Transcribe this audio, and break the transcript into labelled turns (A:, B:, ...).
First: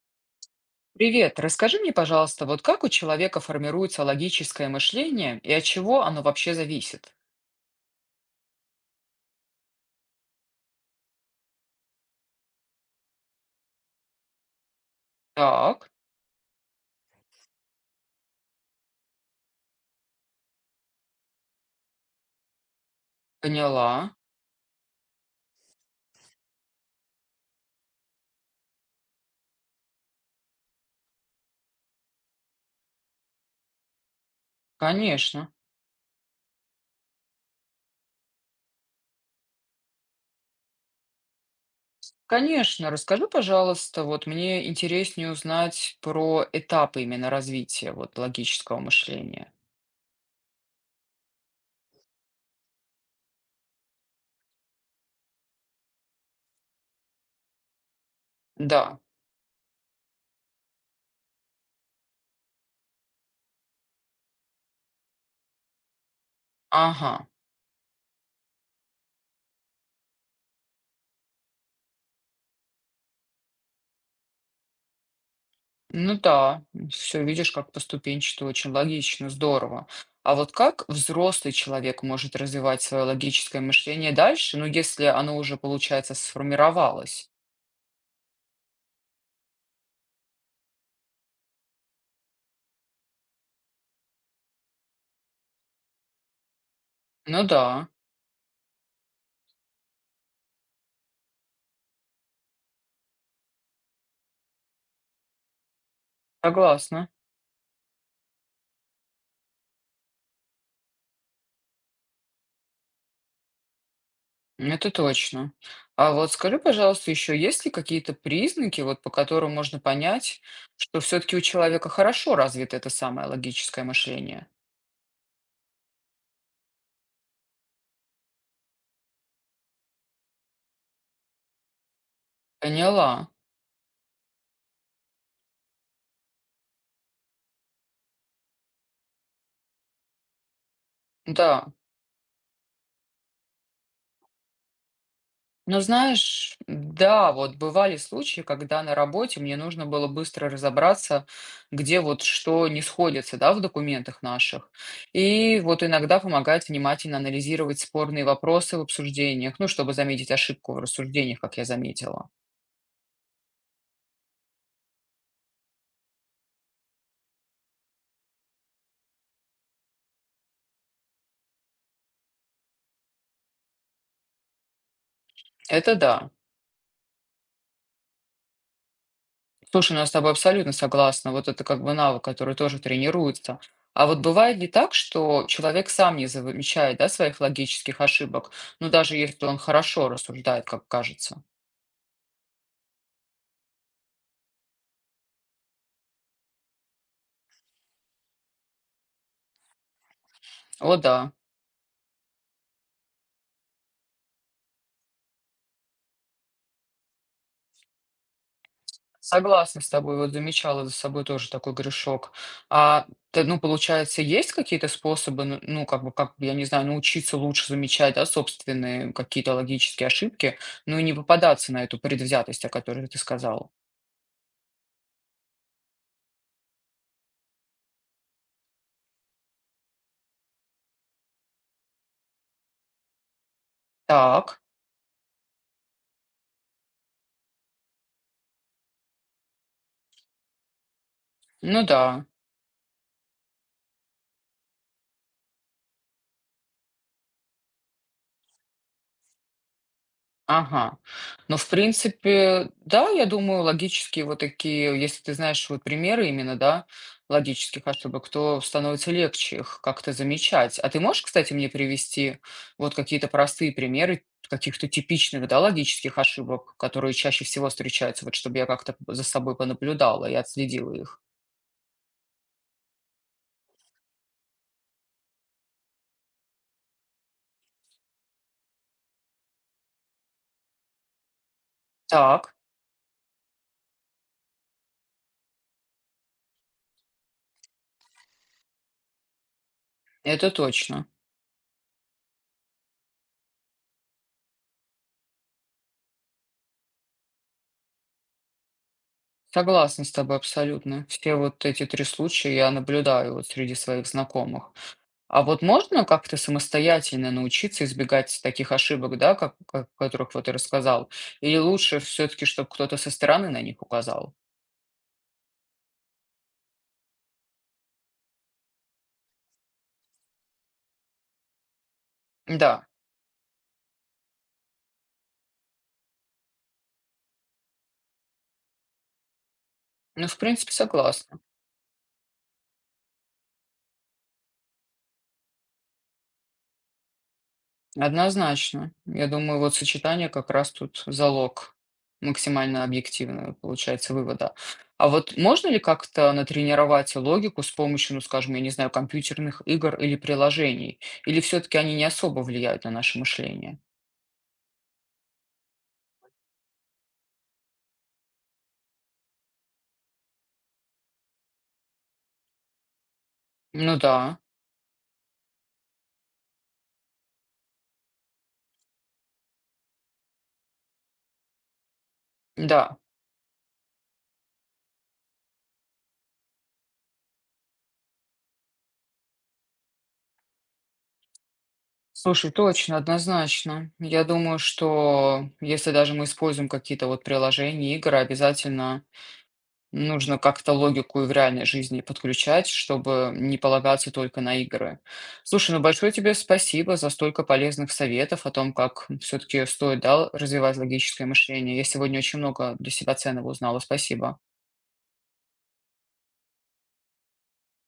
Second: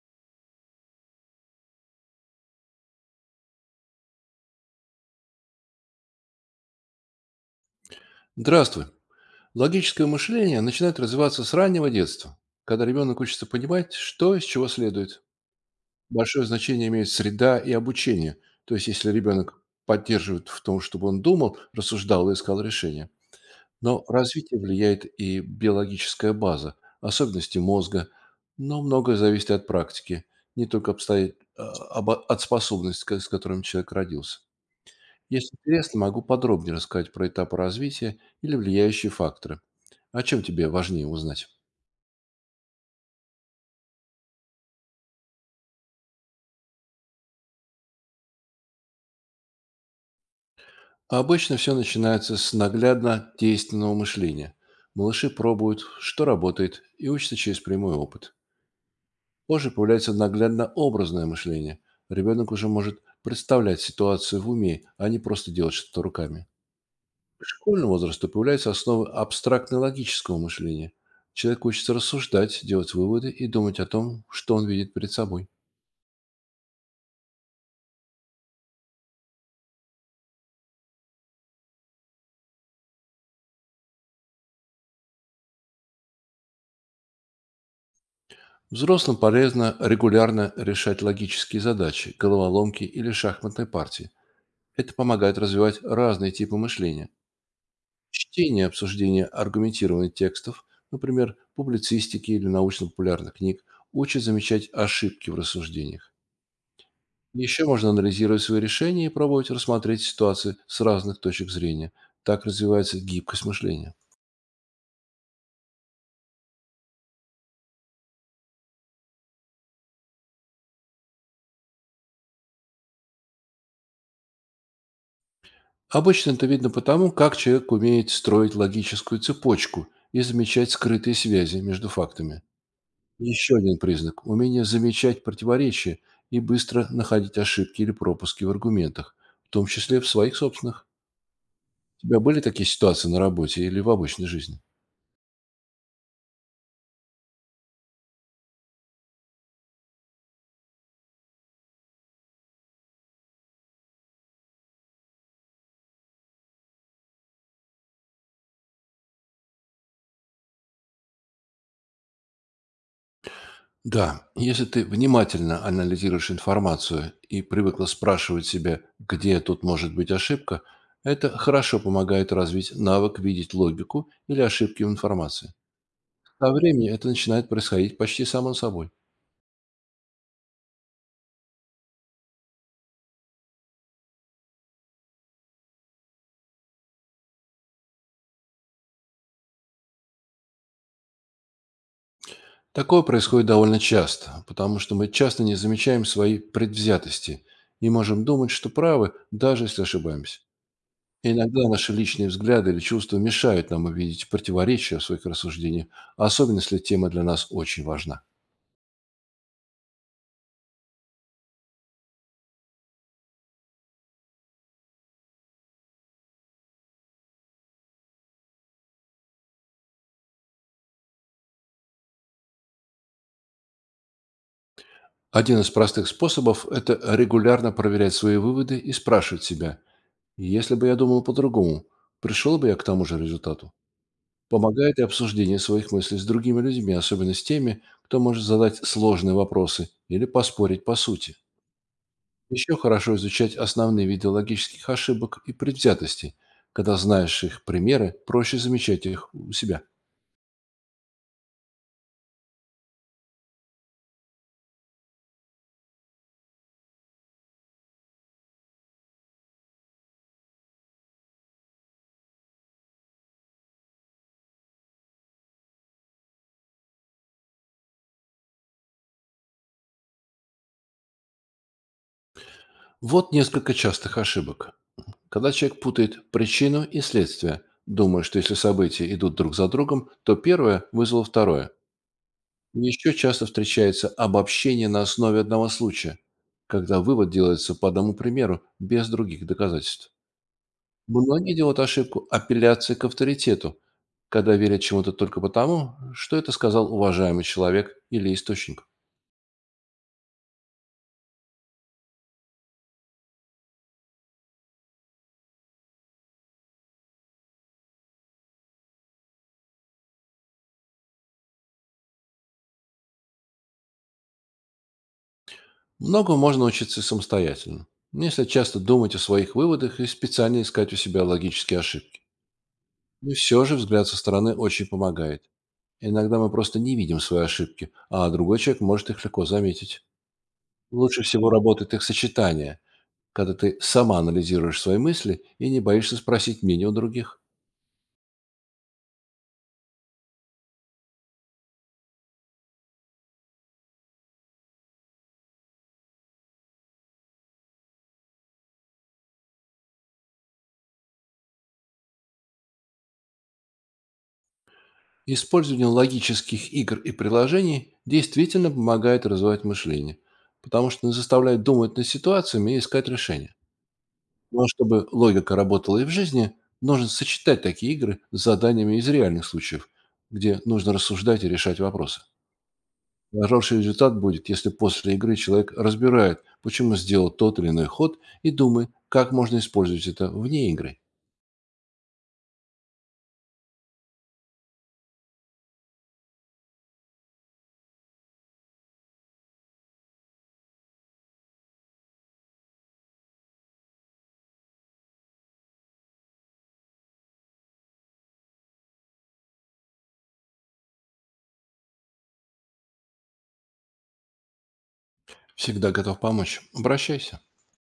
A: Привет, расскажи мне, пожалуйста, вот как у человека формируется логическое мышление и от чего оно вообще зависит?
B: Здравствуй. Логическое мышление начинает развиваться с раннего детства, когда ребенок учится понимать, что из чего следует.
A: Так,
B: Большое значение имеет среда и обучение. То есть, если ребенок поддерживает в том, чтобы он думал, рассуждал и искал решения. Но
A: поняла.
B: развитие влияет и биологическая база, особенности мозга, но многое зависит и от практики, не только обстоит, от способностей, с которыми человек родился.
A: Конечно.
B: Если интересно, могу подробнее рассказать про этапы развития или влияющие факторы. О чем тебе важнее узнать?
A: Конечно, расскажи, пожалуйста, вот мне интереснее узнать про этапы именно развития вот логического мышления.
B: Обычно все начинается с наглядно действенного мышления. Малыши пробуют, что работает, и учатся через прямой опыт.
A: Да,
B: Позже появляется наглядно образное мышление. Ребенок уже может представлять ситуацию в уме, а не просто делать что-то руками.
A: ага,
B: К школьному возрасту появляются основы абстрактно-логического мышления. Человек учится рассуждать, делать выводы и думать о том, что он видит перед собой.
A: ну да, все видишь, как поступенчато, очень логично, здорово. А вот как взрослый человек может развивать свое логическое мышление дальше, ну если оно уже, получается, сформировалось?
B: Взрослым полезно регулярно решать логические задачи, головоломки или шахматные партии. Это помогает развивать разные типы мышления.
A: Ну да,
B: Чтение и обсуждение аргументированных текстов, например, публицистики или научно-популярных книг, учит замечать ошибки в рассуждениях.
A: согласна,
B: Еще можно анализировать свои решения и пробовать рассмотреть ситуации с разных точек зрения. Так развивается гибкость мышления.
A: это точно. А вот скажи, пожалуйста, еще есть ли какие-то признаки, вот по которым можно понять, что все-таки у человека хорошо развито это самое логическое мышление?
B: Обычно это видно потому, как человек умеет строить логическую цепочку и замечать скрытые связи между фактами.
A: Поняла,
B: Еще один признак – умение замечать противоречия и быстро находить ошибки или пропуски в аргументах, в том числе в своих собственных.
A: да.
B: У тебя были такие ситуации на работе или в обычной жизни?
A: Ну, знаешь, да, вот бывали случаи, когда на работе мне нужно было быстро разобраться, где вот что не сходится, да, в документах наших. И вот иногда помогает внимательно анализировать спорные вопросы в обсуждениях, ну, чтобы заметить ошибку в рассуждениях, как я заметила.
B: Да, если ты внимательно анализируешь информацию и привыкла спрашивать себя, где тут может быть ошибка, это хорошо помогает развить навык видеть логику или ошибки в информации.
A: Это да.
B: Со временем это начинает происходить почти само собой.
A: Слушай, ну я с тобой абсолютно согласна. Вот это как бы навык, который тоже тренируется. А вот бывает ли так, что человек сам не замечает, да, своих логических ошибок, ну, даже если он хорошо рассуждает, как кажется?
B: Такое происходит довольно часто, потому что мы часто не замечаем свои предвзятости и можем думать, что правы, даже если ошибаемся.
A: О
B: И
A: да,
B: иногда наши личные взгляды или чувства мешают нам увидеть противоречия в своих рассуждениях, особенно если тема для нас очень важна.
A: согласна с тобой. Вот замечала за собой тоже такой грешок. А ты, ну, получается, есть какие-то способы, ну, как бы, я не знаю, научиться лучше замечать, да, собственные какие-то логические ошибки, ну и не попадаться на эту предвзятость, о которой ты сказала.
B: Один из простых способов – это регулярно проверять свои выводы и спрашивать себя, если бы я думал по-другому, пришел бы я к тому же результату?
A: Так,
B: Помогает и обсуждение своих мыслей с другими людьми, особенно с теми, кто может задать сложные вопросы или поспорить по сути.
A: ну да.
B: Еще хорошо изучать основные виды логических ошибок и предвзятостей. Когда знаешь их примеры, проще замечать их у себя.
A: Ага. Но, в принципе, да, я думаю, логические вот такие, если ты знаешь вот примеры именно, да, логических ошибок, то становится легче их как-то замечать. А ты можешь, кстати, мне привести вот какие-то простые примеры каких-то типичных, да, логических ошибок, которые чаще всего встречаются, вот чтобы я как-то за собой понаблюдала и отследила их?
B: Вот несколько частых ошибок. Когда человек путает причину и следствие, думая, что если события идут друг за другом, то первое вызвало второе.
A: Так,
B: Еще часто встречается обобщение на основе одного случая, когда вывод делается по одному примеру, без других доказательств.
A: это точно.
B: Многие делают ошибку апелляции к авторитету, когда верят чему-то только потому, что это сказал уважаемый человек или источник.
A: Согласна с тобой абсолютно. Все вот эти три случая я наблюдаю вот среди своих знакомых. А вот можно как-то самостоятельно научиться избегать таких ошибок, да, о которых вот ты рассказал? Или лучше все-таки, чтобы кто-то со стороны на них указал?
B: Многому можно учиться самостоятельно, если часто думать о своих выводах и специально искать у себя логические ошибки.
A: Да,
B: И все же взгляд со стороны очень помогает. Иногда мы просто не видим свои ошибки, а другой человек может их легко заметить.
A: ну, в принципе,
B: Лучше
A: согласна.
B: всего работает их сочетание, когда ты сама анализируешь свои мысли и не боишься спросить мнение у других.
A: Однозначно. Я думаю, вот сочетание как раз тут залог максимально объективного, получается, вывода. А вот можно ли как-то натренировать логику с помощью, ну, скажем, я не знаю, компьютерных игр или приложений? Или все-таки они не особо влияют на наше мышление?
B: Использование логических игр и приложений действительно помогает развивать мышление, потому что заставляет думать над ситуациями и искать решения.
A: Ну да,
B: Но чтобы логика работала и в жизни, нужно сочетать такие игры с заданиями из реальных случаев, где нужно рассуждать и решать вопросы.
A: да.
B: Хороший результат будет, если после игры человек разбирает, почему сделал тот или иной ход, и думает, как можно использовать это вне игры.
A: Слушай, точно, однозначно. Я думаю, что если даже мы используем какие-то вот приложения, игры, обязательно нужно как-то логику и в реальной жизни подключать, чтобы не полагаться только на игры. Слушай, ну большое тебе спасибо за столько полезных советов о том, как все-таки стоит, да, развивать логическое мышление. Я сегодня очень много для себя ценного узнала. Спасибо.
B: Всегда готов помочь. Обращайся.